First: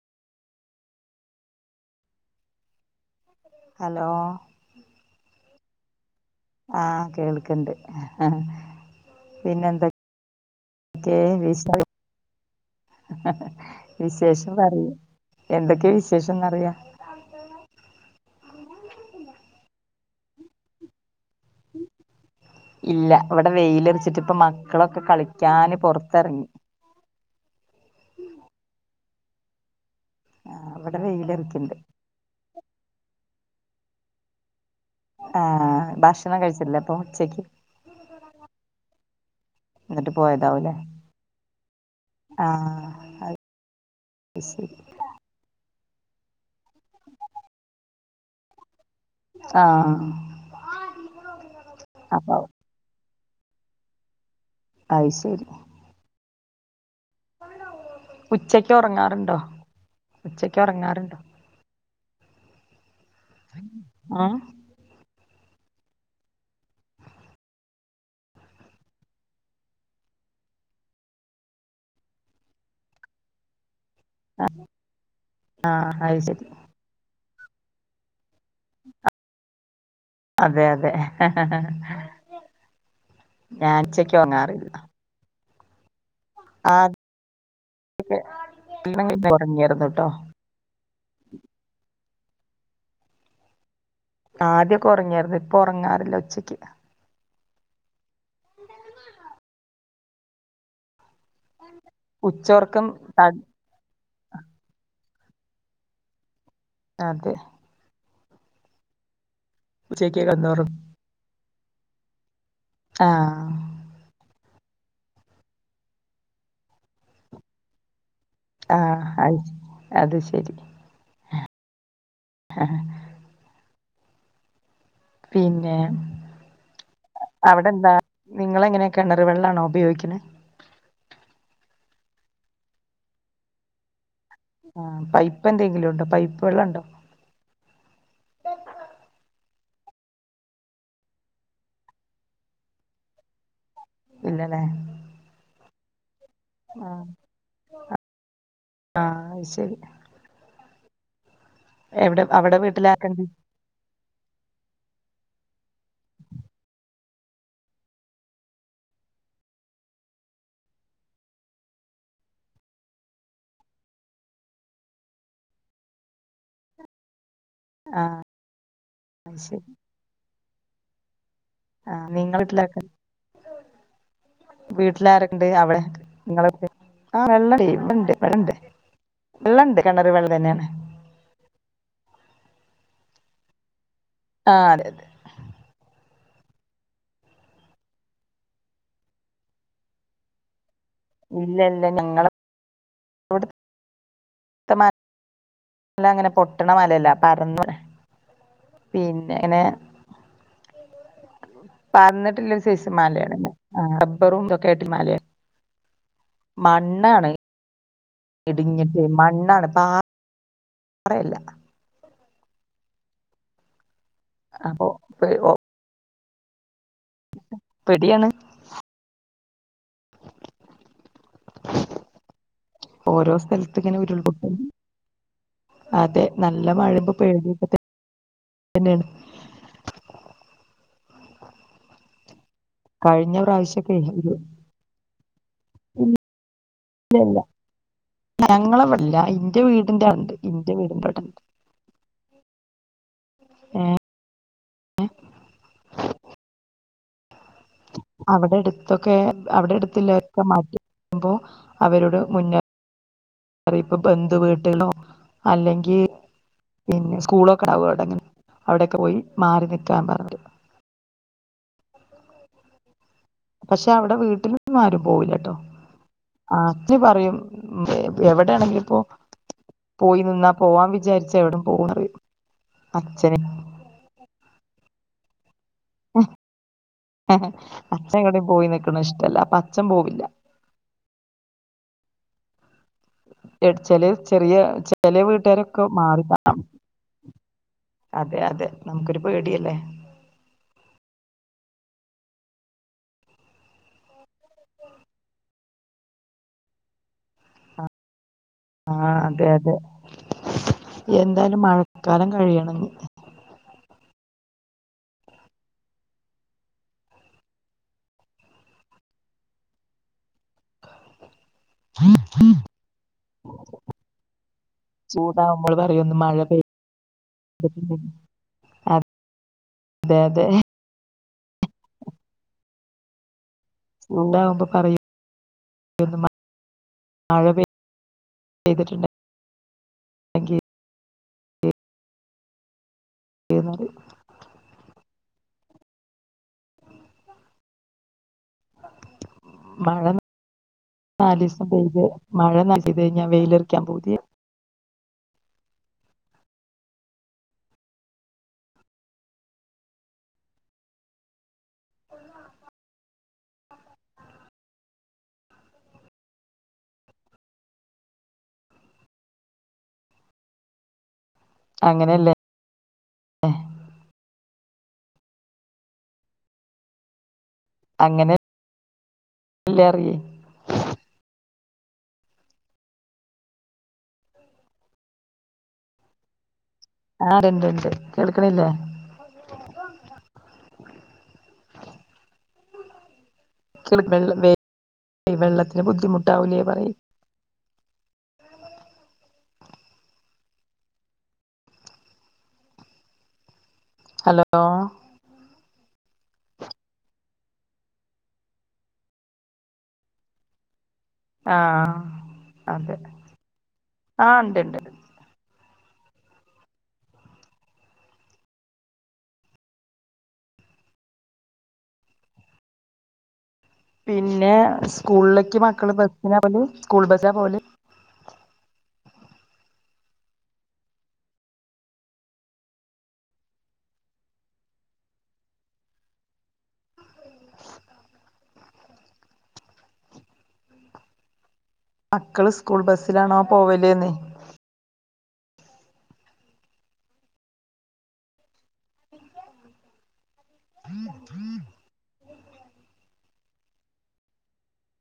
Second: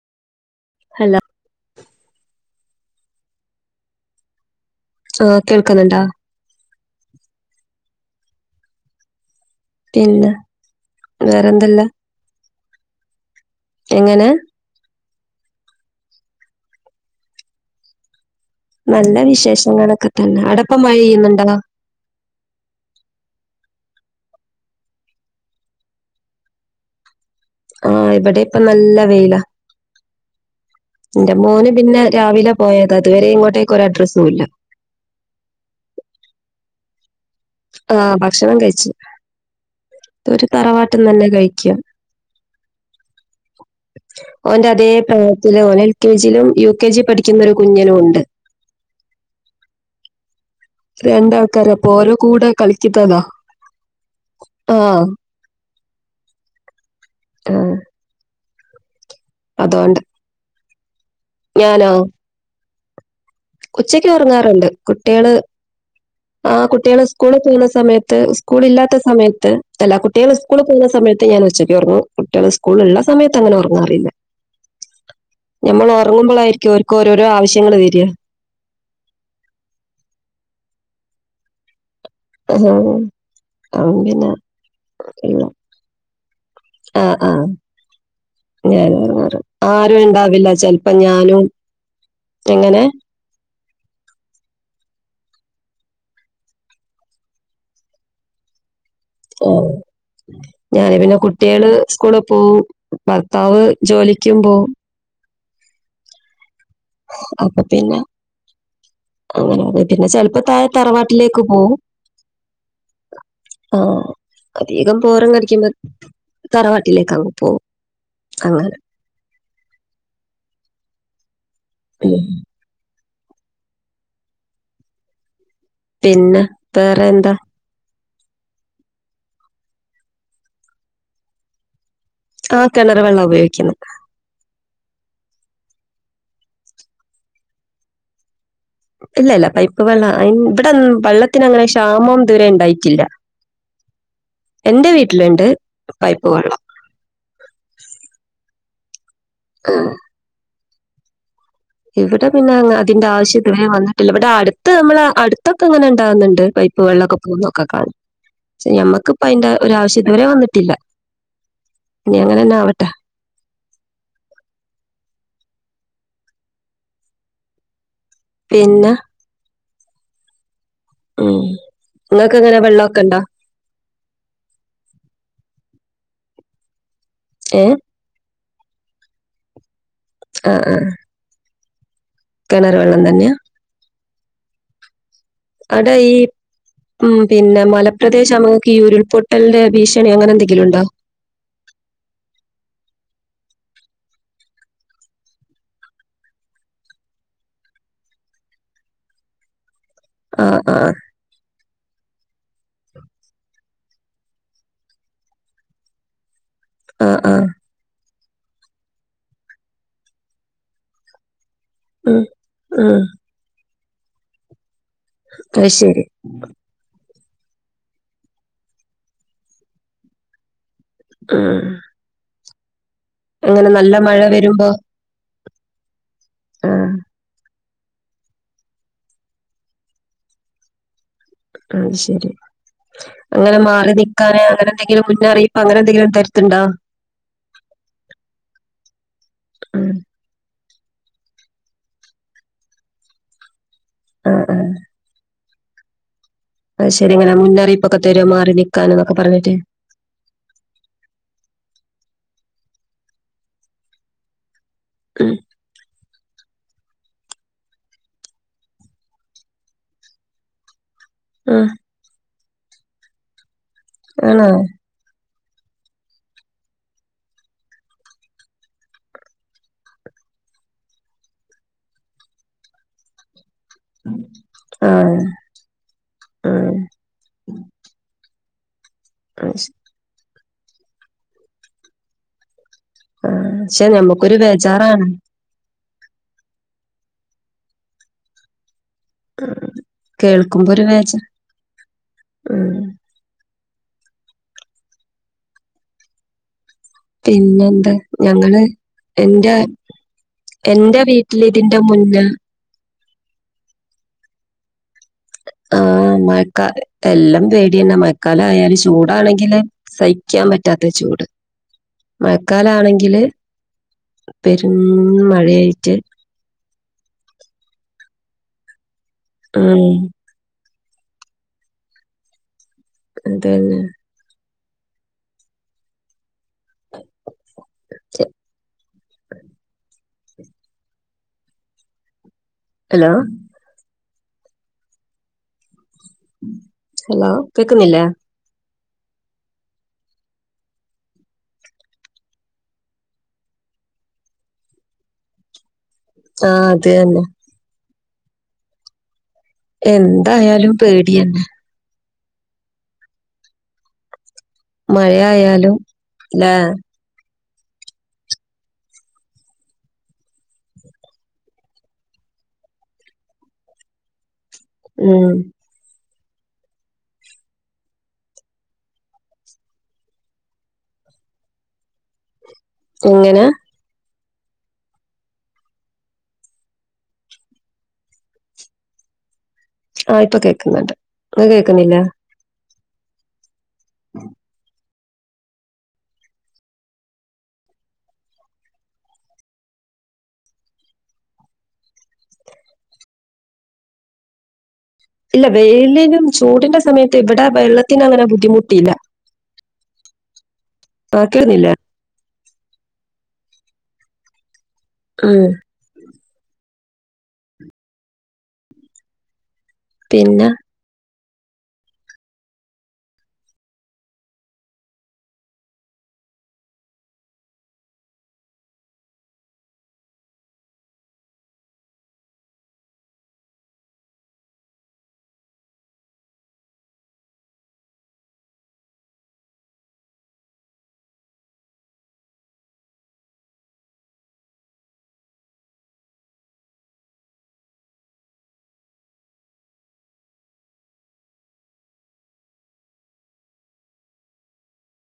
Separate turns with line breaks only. Hello
hello
ആ കേൾക്കുന്നുണ്ടോ
ആ കേൾക്കണ്ട്
പിന്നെ
എന്തൊക്കെ
വേറെ
വിശ
എന്തെല്ലാം? എങ്ങനെ
വിശേഷം പറയ് എന്തൊക്കെയാ വിശേഷംന്ന്റിയ-
നല്ല വിശേഷങ്ങളൊക്കെ തന്നെ അടപ്പം മഴെയ്യുന്നുണ്ടോ?
ഇല്ല ഇവിടെ വെയിലറിച്ചിട്ട്പ്പ മക്കളൊക്കെ കളിക്കാന് പുറത്തിറങ്ങി-
ആഹ് ഇവിടെ ഇപ്പം നല്ല വെയില.
ആഹ് ഇവിടെ
എന്റെ മോന്
വെയിലറിക്ക്ണ്ട്
പിന്നെ രാവിലെ പോയത് അതുവരെ ഇങ്ങോട്ടേക്ക് ഒരു അഡ്രസ്സും ഇല്ല.
ആഹ് ഭക്ഷണം കഴിച്ചില്ലേ അപ്പൊ ഉച്ചക്ക്?
ആഹ് ഭക്ഷണം കഴിച്ചു.
എന്നിട്ട്
ഇത് ഒരു
പോയതാവൂല്ലേ
തറവാട്ട് തന്നെ കഴിക്ക
ആഹ് അത്
ഓന്റെ
ശരി
അതേ ഓന് എൽ കെ ജിയിലും യു കെ ജി പഠിക്കുന്ന ഒരു കുഞ്ഞനും ഉണ്ട്.
ആഹ്
രണ്ടാൾക്കാര് അപ്പൊ ഓരോ കൂടെ കളിക്കത്തതാ
അയ്ശരി-
ആഹ്-
ഉച്ചയ്ക്ക് ഉറങ്ങാറുണ്ടോ?
അതുകൊണ്ട്-
ഉച്ചക്ക് ഉറങ്ങാറുണ്ടോ?
ഞാനോ ഉച്ചക്ക്
ഉം
ഉറങ്ങാറുണ്ട് കുട്ടികള് ആഹ് കുട്ടികൾ സ്കൂളിൽ പോകുന്ന സമയത്ത് ഉസ്കൂള് ഇല്ലാത്ത സമയത്ത് എല്ലാ കുട്ടികളും- ഉസ്കൂള് പോവുന്ന സമയത്ത് ഞാൻ ഉച്ചക്ക് ഒറങ്ങും കുട്ടികൾ സ്കൂള് ഉള്ള സമയത്ത് അങ്ങനെ ഉറങ്ങാറ് ഇല്ല-
ആഹ് ആഹ് അയ്ശരി.
എടക്ക് ഓൽക്കാരോരോ ആവശ്യങ്ങള് വരിക-
അതെ അതെ
ആഹ്
ഞാൻ
അപ്പം
ഉച്ചക്ക്
പിന്നെ
ഒറങ്ങാറില്ല
ഇല്ല- ആഹ് ആഹ് ഞാന്
ആഹ്
ആരും
ഒറങ്ങിയാരുന്നുട്ടോ
ഇണ്ടാവില്ല ച ഞാനും എങ്ങനെ-
ആദ്യൊക്കെ ഉറങ്ങിയായിരുന്നു ഇപ്പൊ ഉറങ്ങാറില്ല ഉച്ചയ്ക്ക്.
ഞാന് പിന്നെ കുട്ടികള് സ്കൂളിൽ പോവും
ഉച്ചോർക്കം ത
ഭർത്താവ് ജോലിക്കുമ്പോവും-
അതെ-
അപ്പൊ പിന്നെ അങ്ങനെയ പിന്നെ
ഉച്ചക്ക്
ചെലപ്പോ തഴെ
കടന്നുറങ്ങും
തറവാട്ടിലേക്ക് പോവും.
ആഹ്
ആഹ് അധികം ബോറടിക്കുമ്പോ തറവാട്ടിലേക്ക് അങ്ങ് പോകും ആഹ്
ആഹ് അ അത്ശരി.
[unintelligible]
ആഹ്- പിന്നെ
പിന്നെ വേറെ എന്താ?
അവിടെന്താ നിങ്ങള് എങ്ങനെയാ കിണർ വെള്ളാണോ ഉപയോഗിക്കുന്നത്?
ആഹ് കിണറ് വെള്ളം ഉപയോഗിക്കുന്ന-
ആഹ് പൈപ്പ് എന്തെങ്കിലും ഉണ്ടോ പൈപ്പ് വെള്ളം ഉണ്ടോ?
ഇല്ലല്ല പൈപ്പ് വെള്ളം ഇവിടെ വെള്ളത്തിനങ്ങനെ ക്ഷാമവും ഇത് വരെ ഉണ്ടായിട്ടില്ല.
ഇല്ലല്ലേ
എന്റെ വീട്ടിലുണ്ട് പൈപ്പ് വെള്ളം.
ആഹ് ആഹ് അത്ശരി. എവിടെ
ഇവിടെ പിന്നെ
അവിടെ
അതിന്റെ
വീട്ടിലാർക്കെണ്ട്
ആവശ്യ ഇവ വന്നിട്ടില്ല ഇവിടെ അടുത്ത് നമ്മള് അടുത്തൊക്കെ ഇങ്ങനെ ഉണ്ടാവകുന്നുണ്ട് പൈപ്പ് വെള്ളൊക്കെ പോകുന്നൊക്കെ കാണും. പക്ഷെ ഞമ്മക്ക്പ്പ അതിന്റെ ഒരു ആവശ്യം ഇതുവരെ വന്നിട്ടില്ല ഇനി അങ്ങനെന്നെ ആവട്ടെ
ആഹ്-
പിന്നെ
അയ്ശേരി
ഉം ങ്ങക്ക്ങ്ങനാ വെള്ളക്കണ്ടോ
വീട്ടിലാരണ്ട് അവിടെ നിങ്ങള ആഹ്
ഏ
വെള്ളണ്ട് വെള്ളണ്ട് വെള്ളണ്ട് കിണർ വെള്ള
ആഹ് ആഹ് കിണർ വെള്ളം തന്നെയാ
ആഹ് അതെ അതെ
അടെ ഈ ഉം പിന്നെ മലപ്രദേശം ആവുമ്പ ഇങ്ങക്ക് ഈ ഉരുൾപൊട്ടലിന്റെ ഭീഷണി അങ്ങനെ എന്തെങ്കിലും ഉണ്ടോ
ഇല്ല ഇല്ല ഞങ്ങള് [inaudible] അല്ല അങ്ങനെ പൊട്ടണ മലല്ല പരന്ന പിന്നെ ഇങ്ങനെ
ആഹ് ആഹ്
പരന്നിട്ട്ള്ള ഒരു സെസ്സ് മാലയാണ് റബ്ബറു ഇതൊക്കെ ആയിട്ട് മാലയാണ്
ആഹ്
മണ്ണാണ്
ആഹ്
ഇടിഞ്ഞിട്ട് മണ്ണാണ് പാറയല്ല
ഉം ഉം
അപ്പോ
അഹ് ശരി
പെടിയാണ്
ഉം
ഓരോ
അങ്ങനെ
സ്ഥലത്ത
നല്ല
ഇങ്ങനെ
മഴ
ഉരുൾപൊട്ട
വരുമ്പോ
അതെ നല്ല
ആഹ്
മഴ് [unintelligible]
അയ്ശരി
കഴിഞ്ഞ
അങ്ങനെ മാറി
പ്രാവശ്യൊക്കെ ഒരു
നിൽക്കാനെ അങ്ങനെ എന്തെങ്കിലും മുന്നറിയിപ്പ് അങ്ങനെ എന്തെങ്കിലും തരത്തിണ്ടോ
ഇല്ലല്ല ഞങ്ങളെവിടില്ല ഇന്റെ
ഉം
വീടിന്റെ അവണ്ട് ഇന്റെ വീട്ന്റെ അവിടെ ഏഹ്
ആഹ് ആഹ് അത് ശെരിങ്ങനെ മുന്നറിയിപ്പൊക്കെ തരോ മാറി നിൽക്കാന് എന്നൊക്കെ പറഞ്ഞിട്ട്
എട്ത്തല്ല മാറ്റക്കുമ്പോ അവരുടെ മുന്നറിയിപ്പ് ബന്ധുവീട്ടുലിനോ
ഉം
അല്ലെങ്കിൽ പിന്നെ സ്കൂളൊക്കെടാവും അവിടെങ്ങനെ അവിടെയൊക്കെ പോയി മാറി നിക്കാൻ പറിം
ഉം
പക്ഷെ അവിടെ
ആണോ
വീട്ടിലെന്നും ആരും പോവൂലട്ടോ അൻസി പറയും എവിടെയാണെങ്കിലിപ്പോ പോയി നിന്നാ പോവാൻ വിചാരിച്ച എവിട പോവും പറിം അച്ഛനെ
ആഹ് ആഹ്
അച്ഛൻ എവടെയും പോയി നിക്കണ ഇഷ്ടല്ല
അത്
അപ്പൊ
ശ
അച്ഛൻ പോവില്ല
ആഹ് പക്ഷെ
ചെല
ഞമ്മക്കൊരു
ചെറിയ
ബേജാറാണ്
ചെല വീട്ടുകാര മാറാം അതെ അതെ നമുക്കൊരു പേടിയല്ലേ
കേൾക്കുമ്പോ ഒരു വേജ ഉം പിന്നെന്താ ഞങ്ങള്
ആഹ് അതെ
എന്റെ
അതെ
എന്റെ വീട്ടിൽ ഇതിന്റെ മുന്നേ
കയ്യണെന്ന്
ആഹ് മഴക്കാ എല്ലാം പേടിയന്ന മഴക്കാലായാല് ചൂടാണെങ്കില് സഹിക്കാൻ പറ്റാത്ത ചൂട് മഴക്കാലാണെങ്കില് പെരും
ചൂടാവുമ്പോൾ
മഴയായിട്ട്
[unintelligible] ആത്
ആം
അതെ അതെ
അതന്നെ
ഉണ്ടാവുമ്പൊ പറയൂ [unintelligible] മഴ പെയ്തിട്ടുണ്ട്
ഹലോ
പെര്ന്നാക്കോയ്
ഹലോ കേക്കുന്നില്ലേ
മഴ നാല്സം പെയ്ത് മഴ നാല് പെയ്ത് കഴിഞ്ഞാ വെയിലറിക്കാൻ പൂതി
ആ അത് തന്നെ എന്തായാലും പേടിയന്നെ മഴയാലും ലേ
അങ്ങനെയല്ലേ
ഉം
അങ്ങനെ ല്ലറി
എങ്ങനെ
ആ ണ്ട് ണ്ട് കേൾക്കണില്ലേ
ആ ഇപ്പൊ കേൾക്കുന്നുണ്ട് ങ്ങക്ക് കേക്കുന്നില്ലെ
വെ വെള്ളം വേ വെള്ളത്തിന് ബുദ്ധിമുട്ടാവില്ലേ പറയ്ന് ഹലോ
ഇല്ല വെയിലിനും ചൂടിന്റെ സമയത്ത് ഇവിടെ വെള്ളത്തിനഅങ്ങനെ ബുദ്ധിമുട്ടില്ല
ആ അതെ ആ ണ്ട് ണ്ട്
ഉം പിന്നെ
പിന്നെ സ്കൂള്ലേക്ക് മക്കള് ബസ്സിനാ പോല് സ്കൂൾ ബസാ പോല് [inaudible] മക്കള് സ്കൂൾ ബസ്സിലാണോ പോവല് ന്ന്